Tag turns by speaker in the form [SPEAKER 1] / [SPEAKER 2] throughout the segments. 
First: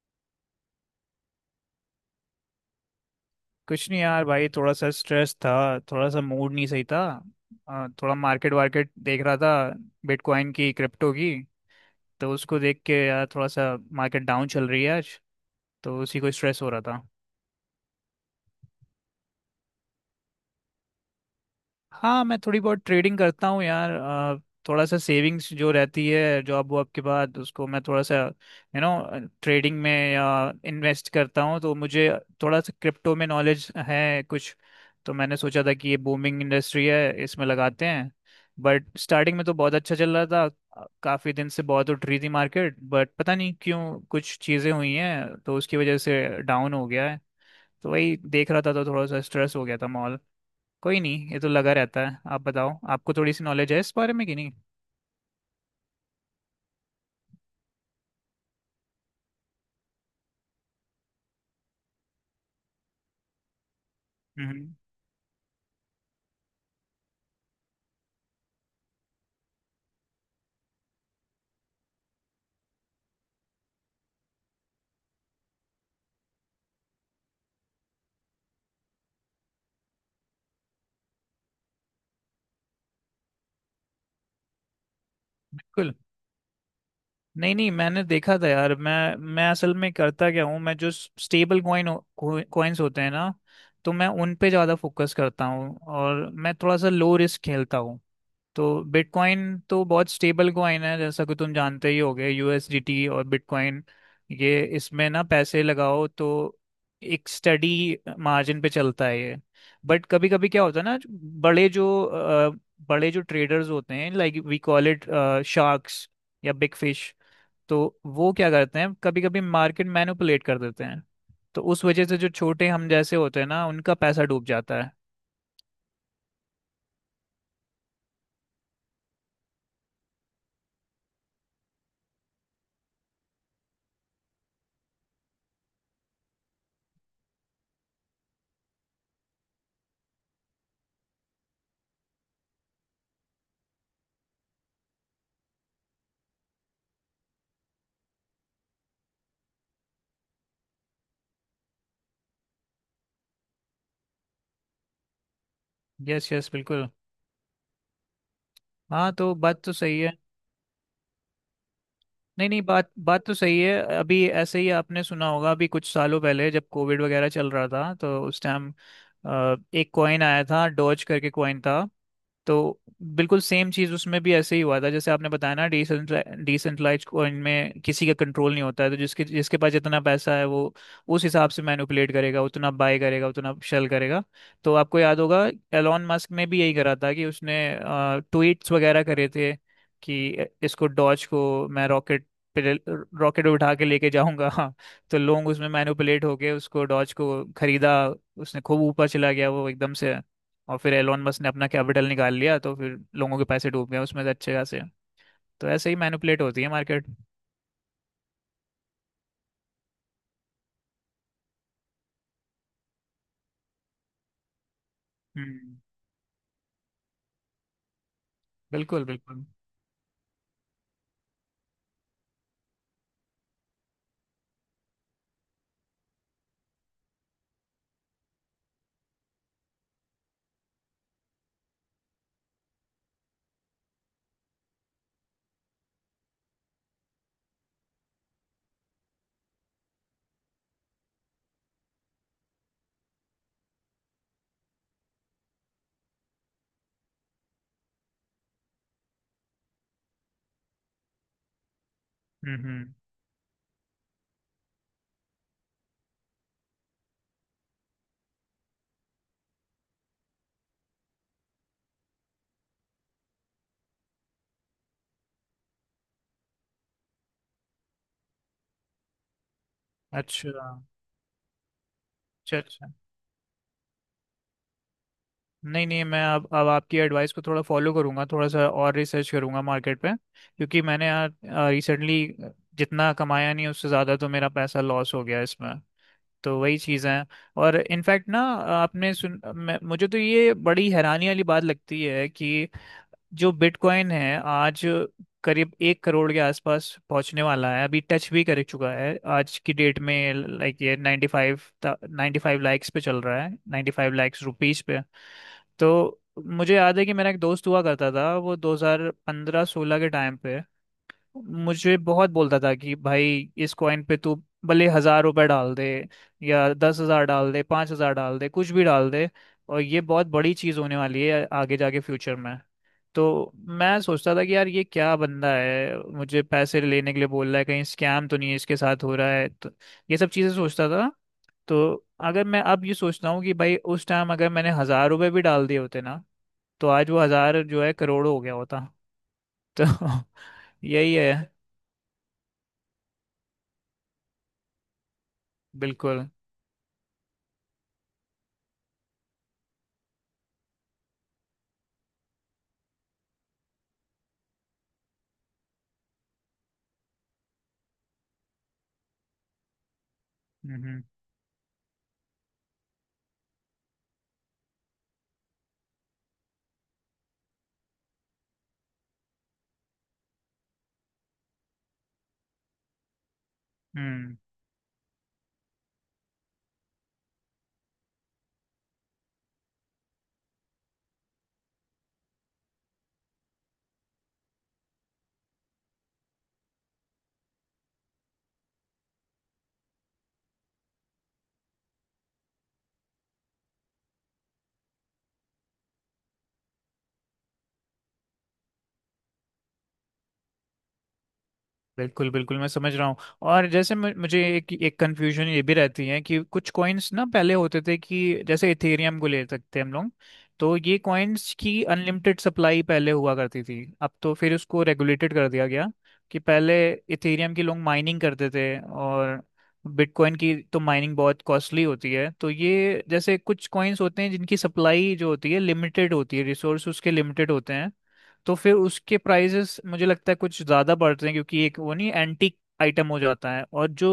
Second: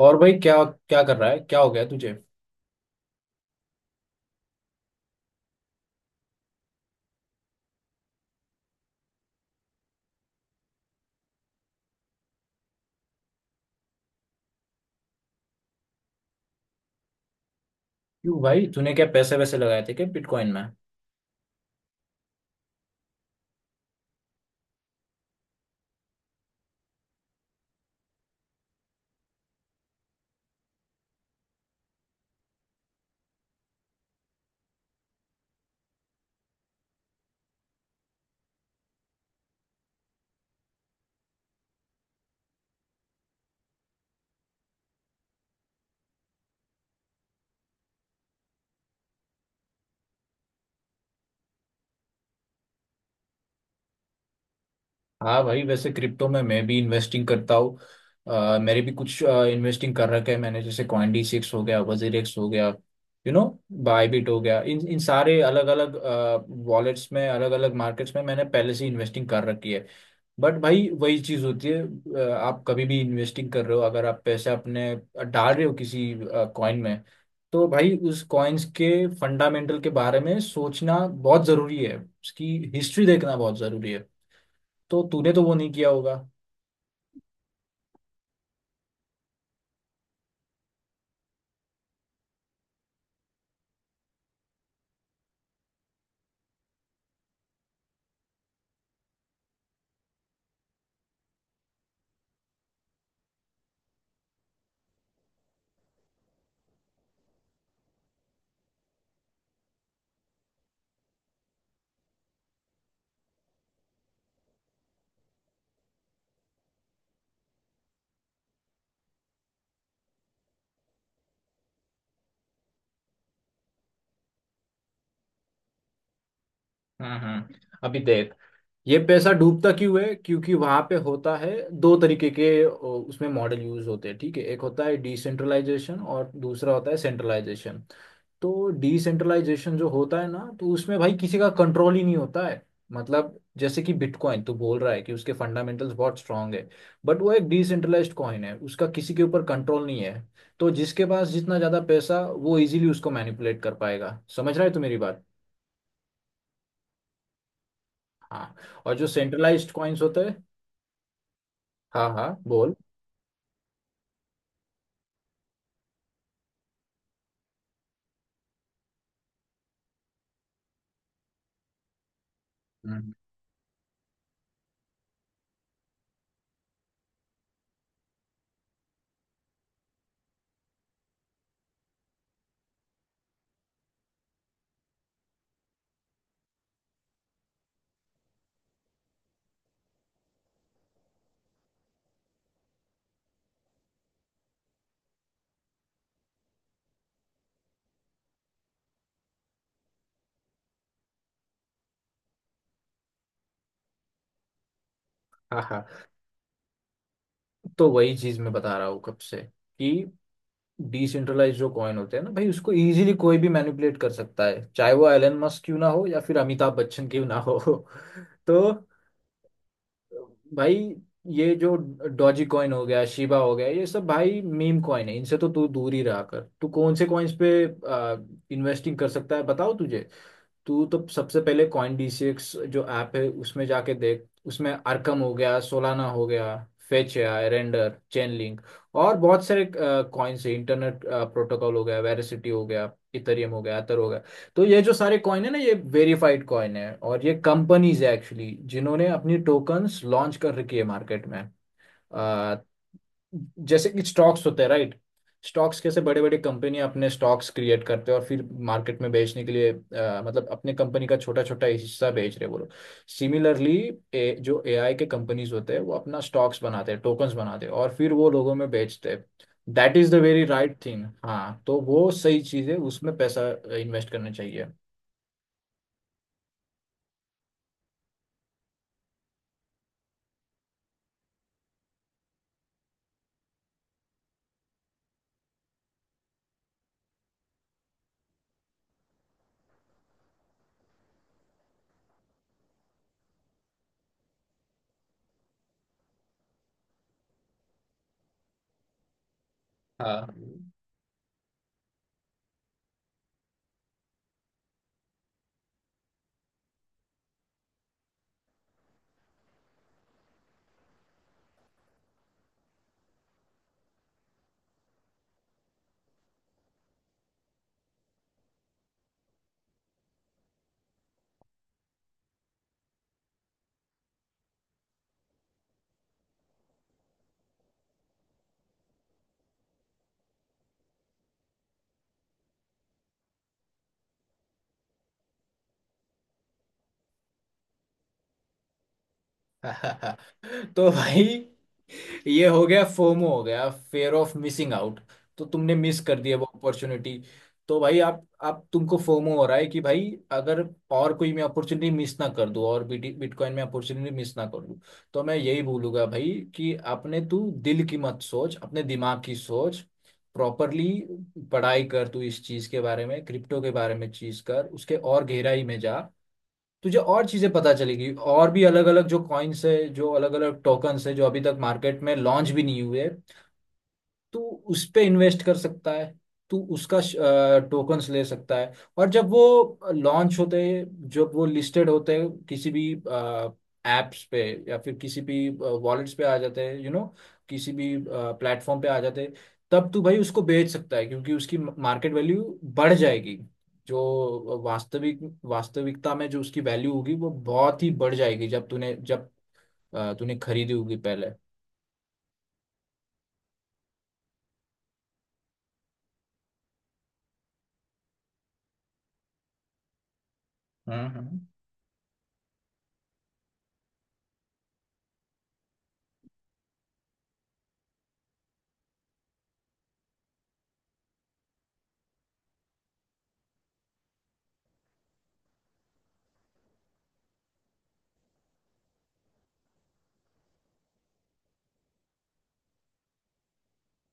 [SPEAKER 1] और भाई, क्या क्या कर रहा है? क्या हो गया तुझे?
[SPEAKER 2] कुछ नहीं यार भाई, थोड़ा सा स्ट्रेस था। थोड़ा सा मूड नहीं सही था। थोड़ा मार्केट वार्केट देख रहा था, बिटकॉइन की, क्रिप्टो की। तो उसको देख के यार थोड़ा सा मार्केट डाउन चल रही है आज, तो उसी को स्ट्रेस हो रहा था।
[SPEAKER 1] क्यों भाई, तूने क्या पैसे वैसे लगाए थे क्या बिटकॉइन में?
[SPEAKER 2] हाँ, मैं थोड़ी बहुत ट्रेडिंग करता हूँ यार। थोड़ा सा सेविंग्स जो रहती है जॉब वॉब के बाद, उसको मैं थोड़ा सा ट्रेडिंग में या इन्वेस्ट करता हूँ। तो मुझे थोड़ा सा क्रिप्टो में नॉलेज है कुछ, तो मैंने सोचा था कि ये बूमिंग इंडस्ट्री है, इसमें लगाते हैं। बट स्टार्टिंग में तो बहुत अच्छा चल रहा था, काफ़ी दिन से बहुत उठ रही थी मार्केट, बट पता नहीं क्यों कुछ चीज़ें हुई हैं तो उसकी वजह से डाउन हो गया है। तो वही देख रहा था, तो थोड़ा सा स्ट्रेस हो गया था। कोई नहीं, ये तो लगा रहता है। आप बताओ, आपको थोड़ी सी नॉलेज है इस बारे में कि नहीं?
[SPEAKER 1] हाँ भाई, वैसे क्रिप्टो में मैं भी इन्वेस्टिंग करता हूँ। मेरे भी कुछ इन्वेस्टिंग कर रखे है मैंने, जैसे कॉइनडी सिक्स हो गया, वजीरेक्स हो गया, यू नो, बायबिट हो गया।
[SPEAKER 2] हम्म।
[SPEAKER 1] इन इन सारे अलग अलग वॉलेट्स में, अलग अलग मार्केट्स में मैंने पहले से इन्वेस्टिंग कर रखी है। बट भाई, वही चीज होती है। आप कभी भी इन्वेस्टिंग कर रहे हो, अगर आप पैसे अपने डाल रहे हो किसी कॉइन में, तो भाई उस कॉइन्स के फंडामेंटल के बारे में सोचना बहुत जरूरी है, उसकी हिस्ट्री देखना बहुत जरूरी है। तो तूने तो वो नहीं किया
[SPEAKER 2] बिल्कुल।
[SPEAKER 1] होगा।
[SPEAKER 2] नहीं नहीं, मैंने देखा था यार। मैं असल में करता क्या हूँ, मैं जो स्टेबल कॉइन्स होते हैं ना, तो मैं उन पे ज़्यादा फोकस करता हूँ और मैं थोड़ा सा लो रिस्क खेलता हूँ। तो बिटकॉइन तो बहुत स्टेबल कॉइन है जैसा कि तुम जानते ही होगे, यूएसडीटी और बिटकॉइन। ये इसमें ना पैसे लगाओ तो एक स्टडी मार्जिन पे चलता है ये। बट कभी कभी क्या होता है ना, बड़े जो ट्रेडर्स होते हैं, like we call it sharks या बिग फिश। तो वो क्या करते हैं, कभी कभी मार्केट मैनिपुलेट कर देते हैं। तो उस वजह से जो छोटे हम जैसे होते हैं ना, उनका पैसा डूब जाता है।
[SPEAKER 1] हम्म, हम्म। अभी देख, ये पैसा डूबता क्यों है? क्योंकि वहां पे होता है दो तरीके के, उसमें मॉडल यूज होते हैं। ठीक है, एक होता है डिसेंट्रलाइजेशन और दूसरा होता है सेंट्रलाइजेशन। तो डिसेंट्रलाइजेशन जो होता है ना, तो उसमें भाई किसी का कंट्रोल ही नहीं होता है। मतलब जैसे कि बिटकॉइन, तो बोल रहा है कि उसके फंडामेंटल्स बहुत स्ट्रांग है, बट वो एक डिसेंट्रलाइज्ड कॉइन है, उसका किसी के ऊपर कंट्रोल नहीं है। तो जिसके पास जितना ज़्यादा पैसा, वो इजीली उसको मैनिपुलेट कर पाएगा। समझ रहा है तू मेरी बात?
[SPEAKER 2] यस यस, बिल्कुल।
[SPEAKER 1] हाँ। और जो
[SPEAKER 2] हाँ, तो बात
[SPEAKER 1] सेंट्रलाइज्ड
[SPEAKER 2] तो सही
[SPEAKER 1] कॉइन्स
[SPEAKER 2] है।
[SPEAKER 1] होते हैं। हाँ हाँ,
[SPEAKER 2] नहीं नहीं,
[SPEAKER 1] बोल।
[SPEAKER 2] बात बात तो सही है। अभी ऐसे ही आपने सुना होगा, अभी कुछ सालों पहले जब कोविड वगैरह चल रहा था, तो उस टाइम एक कॉइन आया था, डॉज करके कॉइन था। तो
[SPEAKER 1] हम्म।
[SPEAKER 2] बिल्कुल सेम चीज़ उसमें भी ऐसे ही हुआ था, जैसे आपने बताया ना, डिसेंट्रलाइज कॉइन में किसी का कंट्रोल नहीं होता है, तो जिसके जिसके पास जितना पैसा है वो उस हिसाब से मैनिपुलेट करेगा, उतना बाय करेगा, उतना शेल करेगा। तो आपको याद होगा, एलॉन मस्क ने भी यही करा था कि उसने ट्वीट्स वगैरह करे थे कि इसको डॉज को मैं रॉकेट रॉकेट उठा के लेके जाऊंगा। हाँ। तो लोग उसमें मैनिपुलेट होके उसको डॉज को खरीदा, उसने खूब ऊपर चला गया वो एकदम से। और फिर एलोन मस्क ने अपना कैपिटल निकाल लिया, तो फिर लोगों के पैसे डूब गए उसमें से अच्छे खासे।
[SPEAKER 1] हाँ
[SPEAKER 2] तो
[SPEAKER 1] हाँ,
[SPEAKER 2] ऐसे ही मैनिपुलेट होती है मार्केट।
[SPEAKER 1] तो वही चीज़ मैं बता रहा हूँ कब से कि डिसेंट्रलाइज जो कॉइन होते हैं ना भाई, उसको इजीली कोई भी मैनिपुलेट कर सकता है, चाहे वो एलन मस्क
[SPEAKER 2] हम्म।
[SPEAKER 1] क्यों ना हो या फिर अमिताभ बच्चन क्यों ना हो। तो
[SPEAKER 2] बिल्कुल बिल्कुल।
[SPEAKER 1] भाई, ये जो डॉजी कॉइन हो गया, शिबा हो गया, ये सब भाई मीम कॉइन है। इनसे तो तू दूर ही रहा कर। तू कौन से कॉइन्स पे इन्वेस्टिंग कर सकता है, बताओ तुझे। तू तो सबसे पहले कॉइन डी सिक्स जो ऐप है उसमें जाके देख। उसमें आर्कम हो गया, सोलाना हो गया, फेच है, रेंडर, चेन लिंक और बहुत सारे कॉइन्स है। इंटरनेट प्रोटोकॉल हो गया, वेरासिटी हो गया, इथेरियम हो गया, एथर हो गया। तो ये जो सारे कॉइन है ना, ये वेरीफाइड कॉइन है, और ये कंपनीज है एक्चुअली, जिन्होंने अपनी टोकन्स लॉन्च कर रखी है मार्केट में। आ,
[SPEAKER 2] हम्म।
[SPEAKER 1] जैसे कि स्टॉक्स होते हैं, राइट? स्टॉक्स कैसे बड़े बड़े कंपनी अपने स्टॉक्स क्रिएट करते हैं और फिर मार्केट में बेचने के लिए, मतलब अपने कंपनी का छोटा छोटा हिस्सा बेच रहे हैं वो लोग। सिमिलरली जो एआई के कंपनीज होते हैं, वो अपना स्टॉक्स बनाते हैं, टोकन्स बनाते हैं और फिर वो लोगों में बेचते हैं। दैट इज द वेरी
[SPEAKER 2] अच्छा,
[SPEAKER 1] राइट थिंग। हाँ, तो वो सही
[SPEAKER 2] अच्छा
[SPEAKER 1] चीज़ है,
[SPEAKER 2] अच्छा।
[SPEAKER 1] उसमें पैसा इन्वेस्ट करना चाहिए।
[SPEAKER 2] नहीं नहीं, मैं अब आपकी एडवाइस को थोड़ा फॉलो करूंगा, थोड़ा सा और रिसर्च करूंगा मार्केट पे। क्योंकि मैंने यार रिसेंटली जितना कमाया नहीं उससे ज़्यादा तो मेरा पैसा लॉस हो गया इसमें, तो वही चीज़ें हैं। और इनफैक्ट ना, मुझे तो ये बड़ी हैरानी वाली बात लगती है कि जो बिटकॉइन है आज करीब एक करोड़ के आसपास पहुंचने वाला है, अभी टच भी कर चुका है आज की डेट
[SPEAKER 1] हाँ।
[SPEAKER 2] में, लाइक ये 95, नाइन्टी फाइव लाइक्स पे चल रहा है, 95 लाइक्स रुपीस पे। तो मुझे याद है कि मेरा एक दोस्त हुआ करता था वो 2015-16 के टाइम पे मुझे बहुत बोलता था कि भाई इस कॉइन पे तू भले हजार रुपए डाल दे, या 10 हजार डाल दे, 5 हजार डाल दे, कुछ भी डाल दे, और ये बहुत बड़ी चीज होने वाली है आगे जाके फ्यूचर में। तो मैं सोचता था कि यार ये क्या बंदा है, मुझे पैसे लेने के लिए बोल रहा है, कहीं स्कैम तो नहीं है इसके साथ हो रहा है, तो ये सब चीज़ें सोचता था। तो अगर मैं अब ये सोचता हूँ कि भाई उस टाइम अगर मैंने हज़ार रुपये भी डाल दिए होते ना, तो आज वो हज़ार जो है करोड़ों हो गया होता। तो
[SPEAKER 1] तो
[SPEAKER 2] यही
[SPEAKER 1] भाई,
[SPEAKER 2] है।
[SPEAKER 1] ये हो गया फोमो, हो गया फेयर ऑफ मिसिंग आउट। तो तुमने मिस कर
[SPEAKER 2] बिल्कुल।
[SPEAKER 1] दिया वो अपॉर्चुनिटी। तो भाई, आप तुमको फोमो हो रहा है कि भाई, अगर और कोई मैं अपॉर्चुनिटी मिस ना कर दूं, और बिटकॉइन में अपॉर्चुनिटी मिस ना कर दूं। तो मैं यही बोलूंगा भाई कि अपने तू दिल की मत सोच, अपने दिमाग की सोच। प्रॉपरली
[SPEAKER 2] हम्म
[SPEAKER 1] पढ़ाई कर तू इस चीज के बारे में, क्रिप्टो के बारे में चीज कर, उसके और गहराई में जा। तुझे और चीजें पता चलेगी, और भी अलग अलग जो कॉइन्स है, जो अलग अलग टोकन्स है जो अभी तक मार्केट में लॉन्च भी नहीं हुए।
[SPEAKER 2] हम्म।
[SPEAKER 1] तू उस पे इन्वेस्ट कर सकता है, तू उसका टोकन्स ले सकता है। और जब वो लॉन्च होते हैं, जब वो लिस्टेड होते हैं किसी भी एप्स पे, या फिर किसी भी वॉलेट्स पे आ जाते हैं, यू नो, किसी भी प्लेटफॉर्म पे आ जाते हैं, तब तू भाई उसको बेच सकता है, क्योंकि उसकी मार्केट वैल्यू बढ़ जाएगी। जो वास्तविकता में जो उसकी वैल्यू होगी वो बहुत ही बढ़ जाएगी, जब तूने जब तूने खरीदी होगी पहले।
[SPEAKER 2] बिल्कुल बिल्कुल, मैं समझ रहा हूँ। और जैसे मुझे एक एक कंफ्यूजन ये भी रहती है कि कुछ कॉइन्स ना पहले होते थे, कि जैसे इथेरियम को ले सकते हैं हम लोग, तो ये
[SPEAKER 1] हम्म, हम्म।
[SPEAKER 2] कॉइन्स की अनलिमिटेड सप्लाई पहले हुआ करती थी, अब तो फिर उसको रेगुलेटेड कर दिया गया। कि पहले इथेरियम की लोग माइनिंग करते थे, और बिटकॉइन की तो माइनिंग बहुत कॉस्टली होती है। तो ये जैसे कुछ कॉइन्स होते हैं जिनकी सप्लाई जो होती है लिमिटेड होती है, रिसोर्स उसके लिमिटेड होते हैं, तो फिर उसके प्राइजेस मुझे लगता है कुछ ज़्यादा बढ़ते हैं, क्योंकि एक वो नहीं एंटीक आइटम हो जाता है। और जो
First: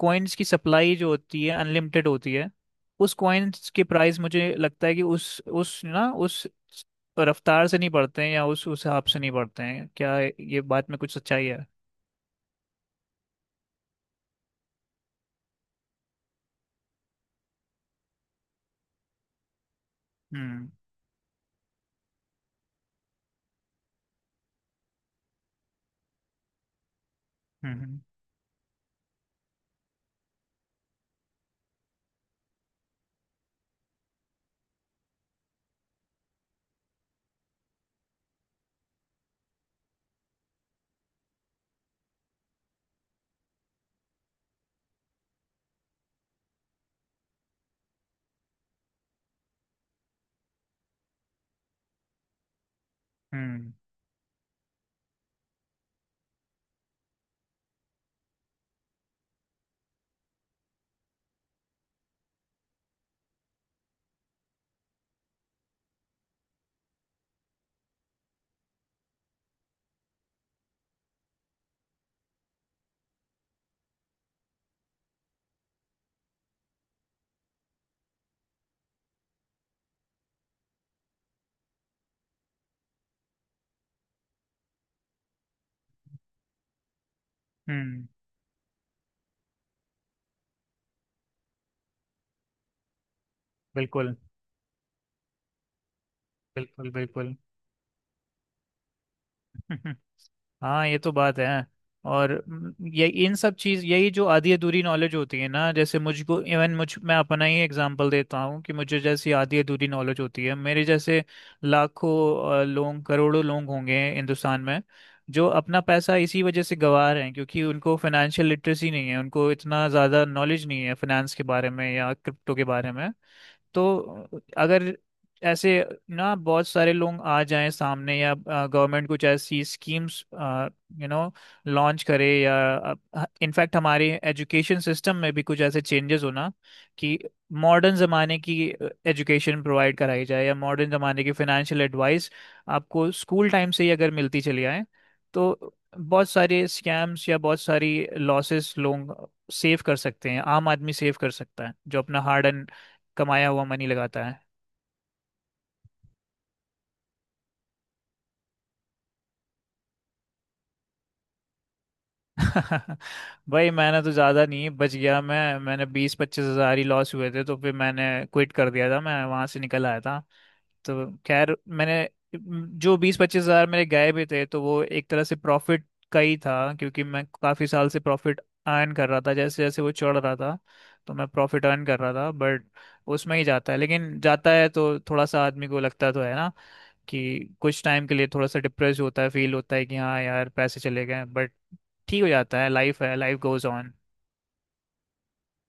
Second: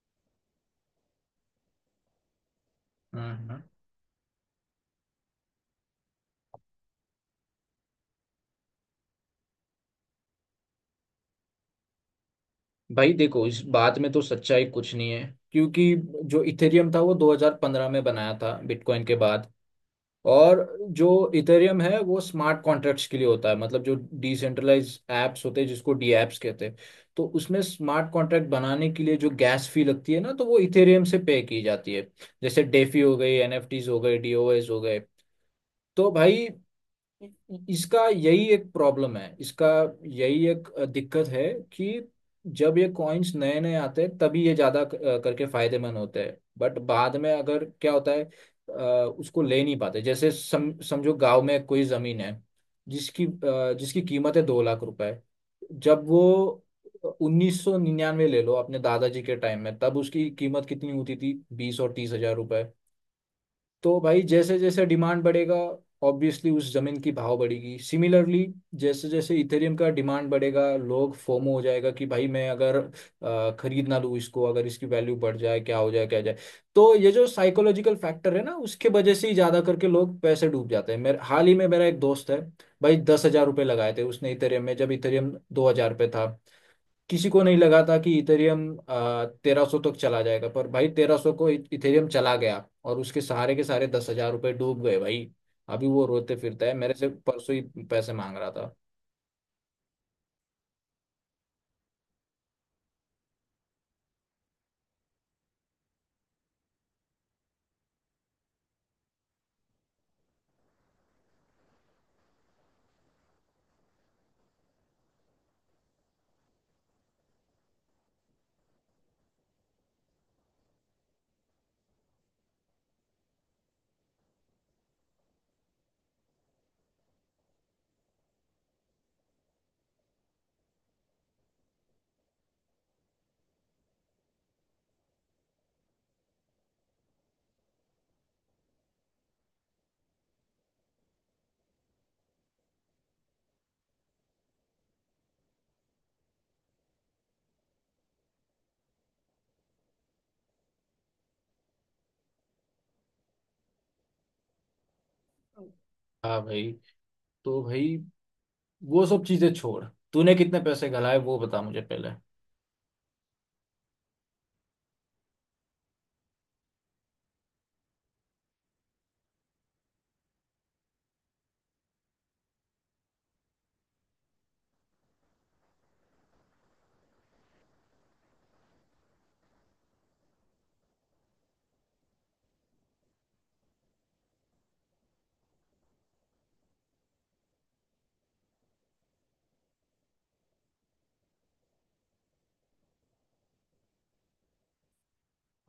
[SPEAKER 2] कॉइन्स की सप्लाई जो होती है अनलिमिटेड होती है, उस
[SPEAKER 1] हम्म।
[SPEAKER 2] कॉइन्स के प्राइस मुझे लगता है कि उस रफ्तार से नहीं बढ़ते हैं, या उस हिसाब से नहीं बढ़ते हैं। क्या ये बात में कुछ सच्चाई है?
[SPEAKER 1] भाई देखो, इस बात में तो सच्चाई कुछ नहीं है, क्योंकि जो इथेरियम था वो 2015 में बनाया था बिटकॉइन के बाद। और
[SPEAKER 2] हम्म
[SPEAKER 1] जो इथेरियम है वो स्मार्ट कॉन्ट्रैक्ट्स के लिए होता है, मतलब जो डिसेंट्रलाइज एप्स होते हैं, जिसको डी एप्स कहते हैं। तो उसमें
[SPEAKER 2] हम्म।
[SPEAKER 1] स्मार्ट कॉन्ट्रैक्ट बनाने के लिए जो गैस फी लगती है ना, तो वो इथेरियम से पे की जाती है। जैसे डेफी हो गई, एनएफटीज हो गए, डीओएस हो गए। तो भाई, इसका यही एक प्रॉब्लम है, इसका यही एक दिक्कत है कि जब ये कॉइन्स नए नए आते हैं तभी ये ज्यादा करके फायदेमंद होते हैं, बट बाद में अगर क्या होता है, अ, उसको ले नहीं पाते। जैसे समझो गांव में कोई जमीन है जिसकी
[SPEAKER 2] हम्म
[SPEAKER 1] जिसकी कीमत है 2 लाख रुपए। जब वो 1999 ले लो, अपने दादाजी के टाइम में, तब उसकी कीमत कितनी होती थी? 20 और 30 हजार रुपए। तो भाई जैसे जैसे डिमांड बढ़ेगा, ऑब्वियसली उस जमीन की भाव बढ़ेगी। सिमिलरली जैसे जैसे इथेरियम का डिमांड बढ़ेगा, लोग फोमो हो जाएगा कि भाई मैं अगर खरीद ना लूँ इसको, अगर इसकी वैल्यू बढ़ जाए क्या हो जाए क्या हो जाए। तो ये जो साइकोलॉजिकल फैक्टर है ना, उसके वजह से ही ज़्यादा करके लोग पैसे डूब जाते हैं। मेरे हाल ही में मेरा एक दोस्त है भाई, 10 हजार रुपये लगाए थे उसने इथेरियम में, जब इथेरियम 2 हजार रुपये था। किसी को नहीं लगा था
[SPEAKER 2] हम्म।
[SPEAKER 1] कि इथेरियम 1,300 तक चला जाएगा, पर भाई 1,300 को इथेरियम चला गया और उसके सहारे के सारे दस
[SPEAKER 2] बिल्कुल
[SPEAKER 1] हजार रुपये डूब गए भाई। अभी वो रोते फिरता है,
[SPEAKER 2] बिल्कुल
[SPEAKER 1] मेरे से
[SPEAKER 2] बिल्कुल।
[SPEAKER 1] परसों ही पैसे मांग रहा था।
[SPEAKER 2] हाँ, ये तो बात है। और ये इन सब चीज यही जो आधी अधूरी नॉलेज होती है ना, जैसे मुझको इवन मुझ मैं अपना ही एग्जांपल देता हूँ कि मुझे जैसी आधी अधूरी नॉलेज होती है, मेरे जैसे लाखों, लोग करोड़ों लोग होंगे हिंदुस्तान में, जो अपना पैसा इसी वजह से गंवा रहे हैं क्योंकि उनको फाइनेंशियल लिटरेसी नहीं है, उनको इतना ज़्यादा नॉलेज नहीं है फाइनेंस के बारे में या क्रिप्टो के बारे में। तो अगर ऐसे ना बहुत सारे लोग आ जाएं सामने, या गवर्नमेंट कुछ ऐसी स्कीम्स यू नो लॉन्च करे, या इनफैक्ट हमारे एजुकेशन सिस्टम में भी कुछ ऐसे चेंजेस होना, कि मॉडर्न ज़माने की एजुकेशन प्रोवाइड कराई जाए, या मॉडर्न ज़माने की फाइनेंशियल एडवाइस आपको स्कूल टाइम से ही अगर मिलती चली आए, तो बहुत सारे स्कैम्स या बहुत सारी लॉसेस लोग सेव कर सकते हैं, आम आदमी सेव कर सकता है जो अपना हार्ड एंड कमाया हुआ मनी लगाता है।
[SPEAKER 1] हाँ भाई, तो भाई वो सब चीजें छोड़, तूने कितने पैसे गलाए वो बता मुझे पहले।
[SPEAKER 2] भाई मैंने तो ज़्यादा नहीं बच गया, मैंने बीस पच्चीस हज़ार ही लॉस हुए थे, तो फिर मैंने क्विट कर दिया था, मैं वहाँ से निकल आया था। तो खैर मैंने जो बीस पच्चीस हज़ार मेरे गए भी थे तो वो एक तरह से प्रॉफिट का ही था, क्योंकि मैं काफ़ी साल से प्रॉफिट अर्न कर रहा था जैसे जैसे वो चढ़ रहा था। तो मैं प्रॉफिट अर्न कर रहा था बट उसमें ही जाता है, लेकिन जाता है तो थोड़ा सा आदमी को लगता तो है ना, कि कुछ टाइम के लिए थोड़ा सा डिप्रेस होता है, फील होता है कि हाँ यार पैसे चले गए, बट ठीक हो जाता है, लाइफ है, लाइफ गोज ऑन।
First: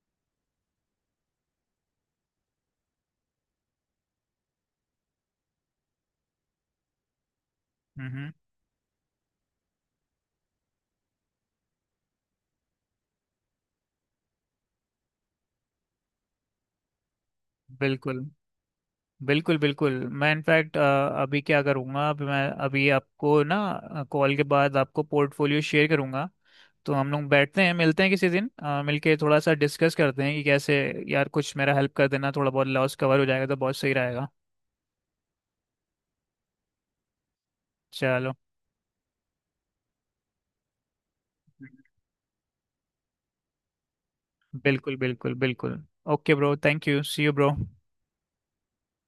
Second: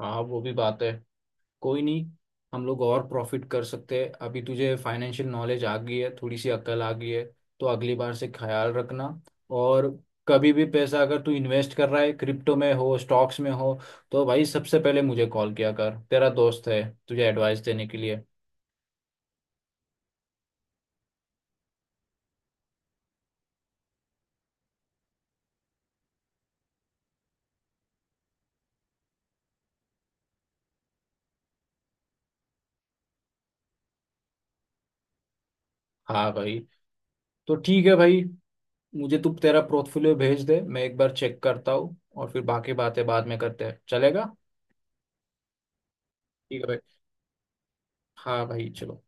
[SPEAKER 1] हाँ, वो भी बात है। कोई नहीं, हम लोग और प्रॉफिट कर सकते हैं। अभी तुझे फाइनेंशियल नॉलेज आ गई है, थोड़ी सी अकल आ गई है, तो अगली बार से
[SPEAKER 2] हम्म।
[SPEAKER 1] ख्याल रखना। और कभी भी पैसा अगर तू इन्वेस्ट कर रहा है, क्रिप्टो में हो, स्टॉक्स में हो, तो भाई सबसे पहले मुझे कॉल किया कर, तेरा दोस्त है तुझे एडवाइस देने के
[SPEAKER 2] बिल्कुल
[SPEAKER 1] लिए।
[SPEAKER 2] बिल्कुल बिल्कुल। मैं इनफैक्ट अभी क्या करूँगा, अभी मैं अभी आपको ना कॉल के बाद आपको पोर्टफोलियो शेयर करूँगा। तो हम लोग बैठते हैं मिलते हैं किसी दिन, मिलके थोड़ा सा डिस्कस करते हैं कि कैसे यार कुछ मेरा हेल्प कर देना, थोड़ा बहुत लॉस कवर हो जाएगा तो बहुत सही रहेगा।
[SPEAKER 1] हाँ भाई, तो ठीक है भाई,
[SPEAKER 2] चलो।
[SPEAKER 1] मुझे तू तेरा पोर्टफोलियो भेज दे, मैं एक बार चेक करता हूँ और फिर बाकी बातें बाद में करते हैं, चलेगा?
[SPEAKER 2] बिल्कुल बिल्कुल बिल्कुल। ओके ब्रो,
[SPEAKER 1] ठीक है
[SPEAKER 2] थैंक
[SPEAKER 1] भाई।
[SPEAKER 2] You, see you bro.
[SPEAKER 1] हाँ भाई, चलो।